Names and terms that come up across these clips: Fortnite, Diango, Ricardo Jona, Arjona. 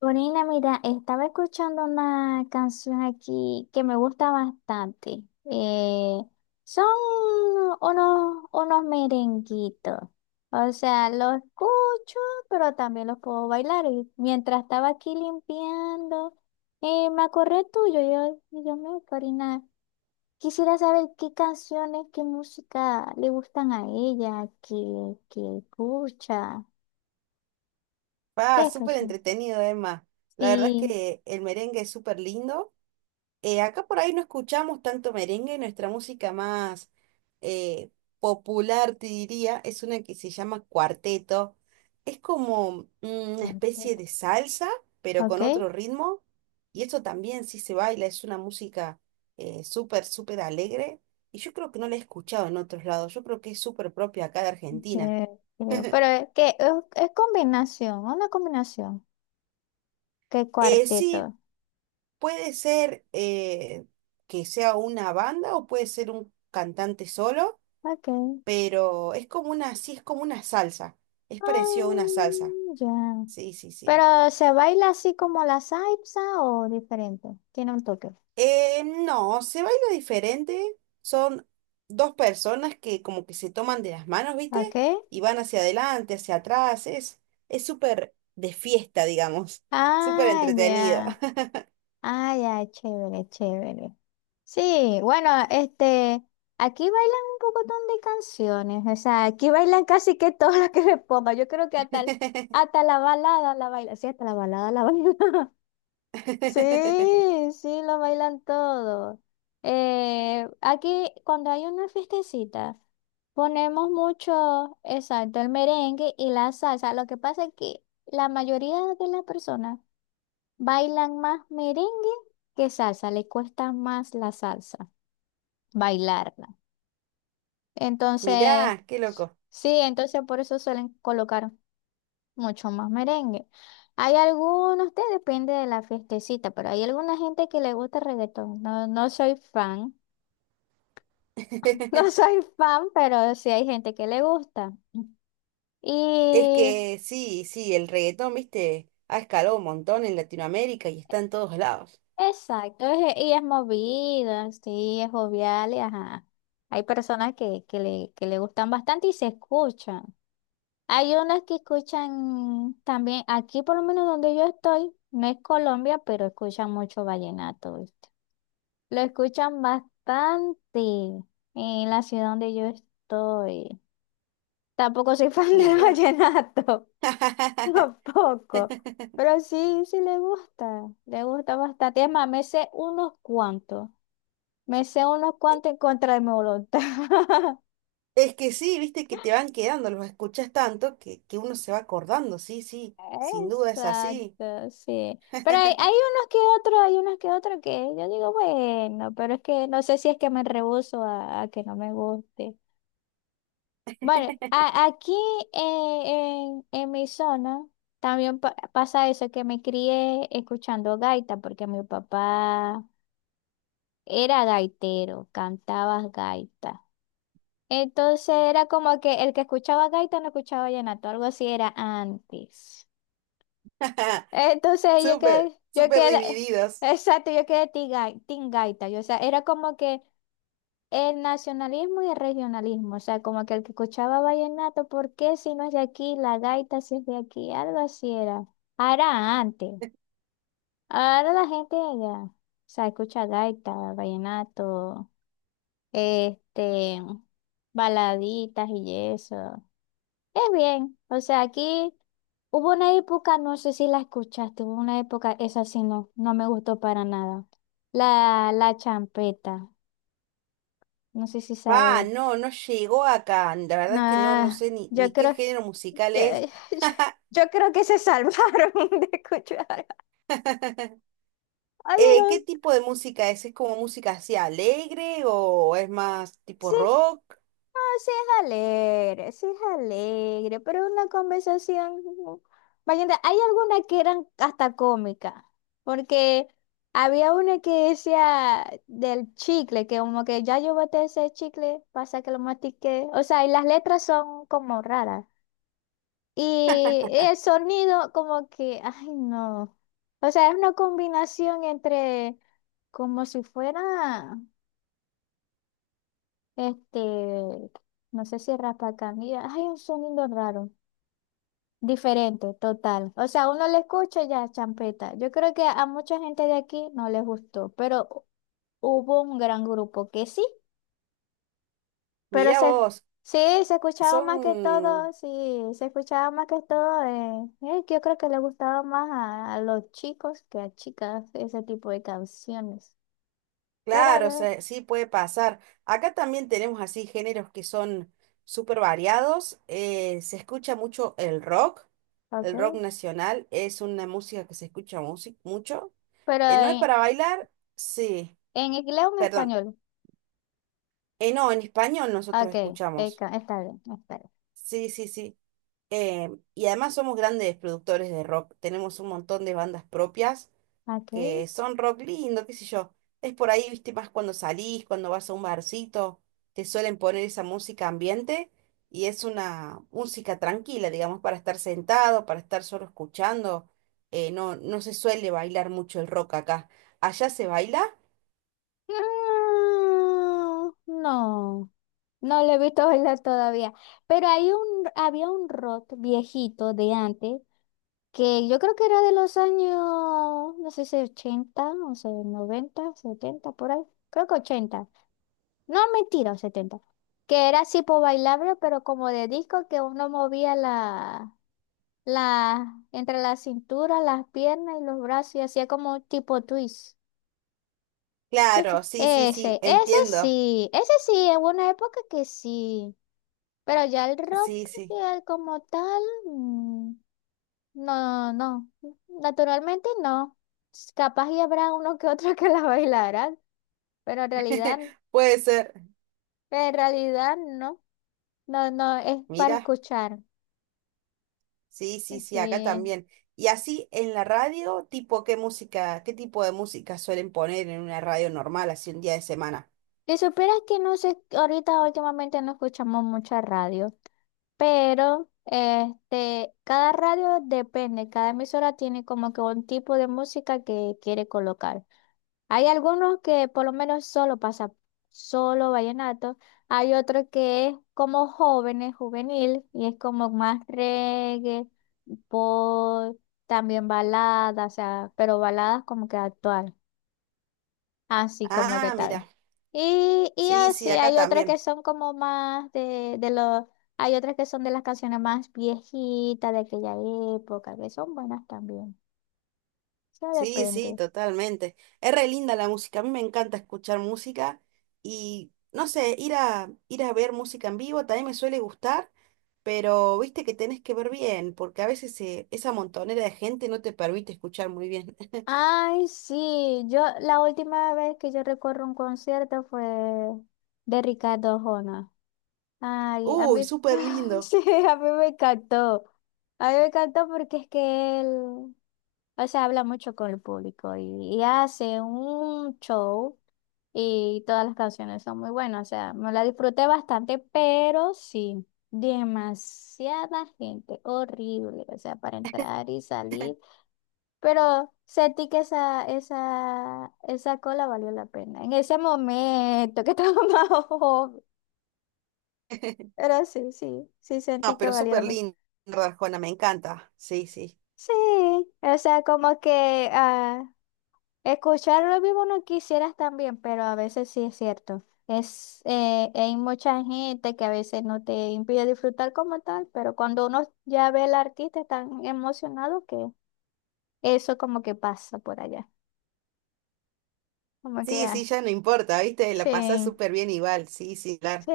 Corina, mira, estaba escuchando una canción aquí que me gusta bastante. Eh, Son unos merenguitos. O sea, los escucho, pero también los puedo bailar. Y mientras estaba aquí limpiando, me acordé tuyo. Yo, y yo me, Corina, quisiera saber qué canciones, qué música le gustan a ella, qué escucha, qué Ah, súper escucha. entretenido, Emma. La verdad es Sí, que el merengue es súper lindo. Acá por ahí no escuchamos tanto merengue, nuestra música más eh, popular, te diría, es una que se llama cuarteto. Es como una especie perfecto. de salsa, pero con ¿Ok? otro ritmo. Y eso también sí se baila, es una música súper, súper alegre. Y yo creo que no la he escuchado en otros lados, yo creo que es súper propia acá de Argentina. Yo creo, es combinación, una combinación. ¿Qué cuarteto? Sí, puede ser que sea una banda o puede ser un cantante solo, Ok. pero es como una, sí, es como una salsa. Es parecido a una Ah, salsa. ya. Sí, sí, sí. Pero se baila así como la salsa o diferente. Tiene un toque. No, se baila diferente. Son dos personas que como que se toman de las manos, ¿viste? Ok. Y van hacia adelante, hacia atrás. Es súper de fiesta, digamos. Súper Ah, ya. entretenido. Ah, ya, chévere, chévere. Sí, bueno, este, aquí bailan un pocotón de canciones. O sea, aquí bailan casi que todas las que le ponga. Yo creo que hasta, hasta la balada la baila. Sí, hasta la balada la baila. Sí, sí, lo bailan todo. Aquí, cuando hay una fiestecita, ponemos mucho, exacto, el merengue y la salsa. Lo que pasa es que la mayoría de las personas bailan más merengue que salsa, le cuesta más la salsa bailarla. Entonces, Mirá, qué loco. sí, entonces por eso suelen colocar mucho más merengue. Hay algunos, te depende de la fiestecita, pero hay alguna gente que le gusta el reggaetón. No, no soy fan, no soy fan, pero sí hay gente que le gusta. Es Y que sí, sí, el reggaetón, viste, ha escalado un montón en Latinoamérica y está en todos lados. exacto, y es movida, sí, es jovial, y ajá. Hay personas que le gustan bastante y se escuchan. Hay unas que escuchan también, aquí por lo menos donde yo estoy, no es Colombia, pero escuchan mucho vallenato, ¿viste? Lo escuchan bastante en la ciudad donde yo estoy. Tampoco soy fan del Mira. vallenato, tampoco. Pero sí, sí le gusta bastante. Es más, me sé unos cuantos. Me sé unos cuantos en contra de mi voluntad. Es que sí, viste que te van quedando, los escuchas tanto que uno se va acordando, sí, sí, sin duda es así. Exacto, sí. Hay unos que otros, hay unos que otros que yo digo, bueno, pero es que no sé si es que me rehúso a que no me guste. Bueno, aquí en mi zona también pasa eso, que me crié escuchando gaita, porque mi papá era gaitero, cantaba gaita. Entonces era como que el que escuchaba gaita no escuchaba vallenato, algo así era antes. Entonces yo Súper, quedé, yo súper quedé, divididos. exacto, yo quedé team gaita. Yo, o sea, era como que el nacionalismo y el regionalismo, o sea, como que el que escuchaba vallenato, ¿por qué si no es de aquí? La gaita si es de aquí, algo así era. Ah, era antes. Ahora la gente de allá, o sea, escucha gaita, vallenato, este, baladitas y eso. Es bien, o sea, aquí hubo una época, no sé si la escuchaste, hubo una época, esa sí no, no me gustó para nada. La champeta, no sé si Pa, sabes. no, no llegó acá. La verdad No, es que no, no sé ni, yo ni qué creo. género musical Yo, es. yo- yo creo que se salvaron de escuchar. Oyeron, ¿Qué tipo de música es? ¿Es como música así alegre o es más tipo sí, rock? ah, sí es alegre, pero una conversación. Vaya, hay algunas que eran hasta cómicas, porque había una que decía del chicle, que como que ya yo boté ese chicle, pasa que lo mastiqué. O sea, y las letras son como raras. Y el sonido como que, ay no. O sea, es una combinación entre como si fuera, este, no sé si raspacanilla. Hay un sonido raro, diferente, total. O sea, uno le escucha y ya champeta. Yo creo que a mucha gente de aquí no les gustó, pero hubo un gran grupo que sí. Pero Mira se, vos. sí, se escuchaba más que Son, todo, sí, se escuchaba más que todo. Yo creo que le gustaba más a los chicos que a chicas ese tipo de canciones. Pero, claro, o de- sea, sí puede pasar. Acá también tenemos así géneros que son súper variados. Se escucha mucho el rock. El rock ok. nacional es una música que se escucha mucho. Pero ¿No es para bailar? Sí, en inglés o en perdón. español. No, en español nosotros Ok, escuchamos. Está bien, está bien. Sí, sí, sí. Eh, y además somos grandes productores de rock. Tenemos un montón de bandas propias Ok. que son rock lindo, qué sé yo. Es por ahí, viste, más cuando salís, cuando vas a un barcito, te suelen poner esa música ambiente y es una música tranquila, digamos, para estar sentado, para estar solo escuchando. No, no se suele bailar mucho el rock acá. ¿Allá se baila? Mm, no, no lo he visto bailar todavía. Pero hay había un rock viejito de antes que yo creo que era de los años, no sé si 80 no sé, 90 70 por ahí. Creo que 80. No, mentira, 70. Que era tipo bailable, pero como de disco que uno movía entre la cintura, las piernas y los brazos y hacía como tipo twist. Sí, Claro, sí, sí, sí, ese, ese entiendo. sí, ese sí, en una época que sí. Pero ya el Sí, rock, sí, ya como tal. mm, No, no, no. Naturalmente no. Capaz y habrá uno que otro que la bailarán, pero puede ser. en realidad no. No, no, es para Mira. escuchar. Sí, sí, sí, acá Sí. también. Y así en la radio, tipo, ¿qué música, qué tipo de música suelen poner en una radio normal, así un día de semana? Si supieras que no sé, ahorita últimamente no escuchamos mucha radio, pero este, cada radio depende, cada emisora tiene como que un tipo de música que quiere colocar. Hay algunos que por lo menos solo pasa solo vallenato, hay otro que es como jóvenes, juvenil, y es como más reggae, pop, también baladas, o sea, pero baladas como que actual, así como que Ah, mira, tal. Y sí, sí, así, acá hay otras que también. son como más de los, hay otras que son de las canciones más viejitas de aquella época, que son buenas también, o sea, Sí, sí, depende. totalmente. Es re linda la música, a mí me encanta escuchar música y, no sé, ir a, ir a ver música en vivo también me suele gustar, pero viste que tenés que ver bien, porque a veces esa montonera de gente no te permite escuchar muy bien. Ay, sí, yo la última vez que yo recuerdo un concierto fue de Ricardo Jona. Ay, a Uy, mí, súper lindo. sí, a mí me encantó. A mí me encantó porque es que él, o sea, habla mucho con el público y hace un show y todas las canciones son muy buenas. O sea, me la disfruté bastante, pero sí, demasiada gente, horrible. O sea, para entrar y salir. Pero sentí que esa cola valió la pena. En ese momento que estaba más joven. Pero sí sentí No, que pero valía la súper pena. lindo, Arjona, me encanta. Sí, sí. Sí, o sea, como que ah, escuchar lo mismo no quisieras también, pero a veces sí es cierto. Es, hay mucha gente que a veces no te impide disfrutar como tal, pero cuando uno ya ve al artista tan emocionado que eso como que pasa por allá. Como que, Sí, sí, ah, ya no importa, ¿viste? La pasás sí, súper bien igual, sí, sí, claro. sí.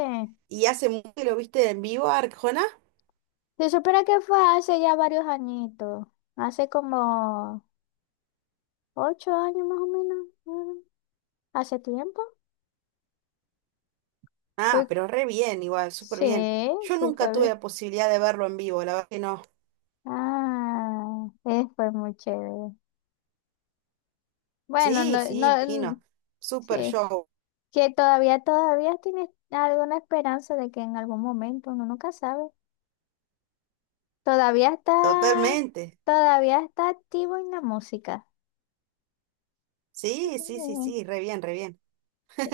¿Y hace mucho que lo viste en vivo, Arjona? Se supiera que fue hace ya varios añitos, hace como 8 años más o menos, mm, hace tiempo. Ah, Fue- pero re bien, igual, súper bien. sí, Yo sí nunca fue tuve bien. la posibilidad de verlo en vivo, la verdad que no. Ah, fue muy chévere. Bueno, Sí, no, sí, no, mm, imagino. Súper sí, show, que todavía, todavía tienes alguna esperanza de que en algún momento, uno nunca sabe. Todavía está, totalmente. todavía está activo en la música. Sí, sí, sí, sí, re bien, re bien. Sí,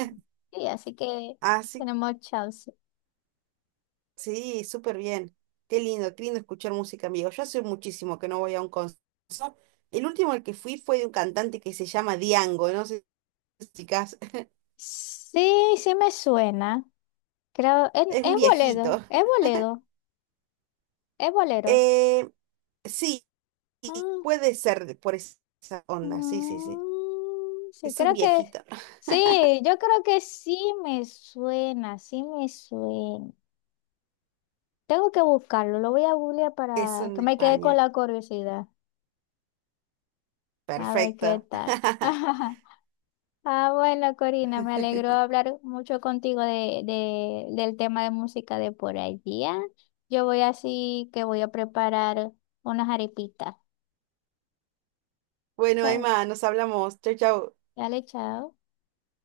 sí, así que Así tenemos chance. sí, súper bien. Qué lindo escuchar música en vivo. Yo hace muchísimo que no voy a un concierto. El último al que fui fue de un cantante que se llama Diango, no sé si Sí, sí me suena. Creo, es un es boledo, viejito. es boledo, es bolero. Eh, sí, Ah, puede ser por esa onda, sí, sí, sí. Sí, Es un creo que es- viejito, sí, yo creo que sí me suena, sí me suena. Tengo que buscarlo, lo voy a googlear es para un que me quede con español. la curiosidad. A ver qué Perfecto. tal. Ah, bueno, Corina, me alegró hablar mucho contigo del tema de música de por allá. Yo voy así que voy a preparar unas arepitas. Bueno, Chao. Emma, nos hablamos. Chau, chau. Dale, chao.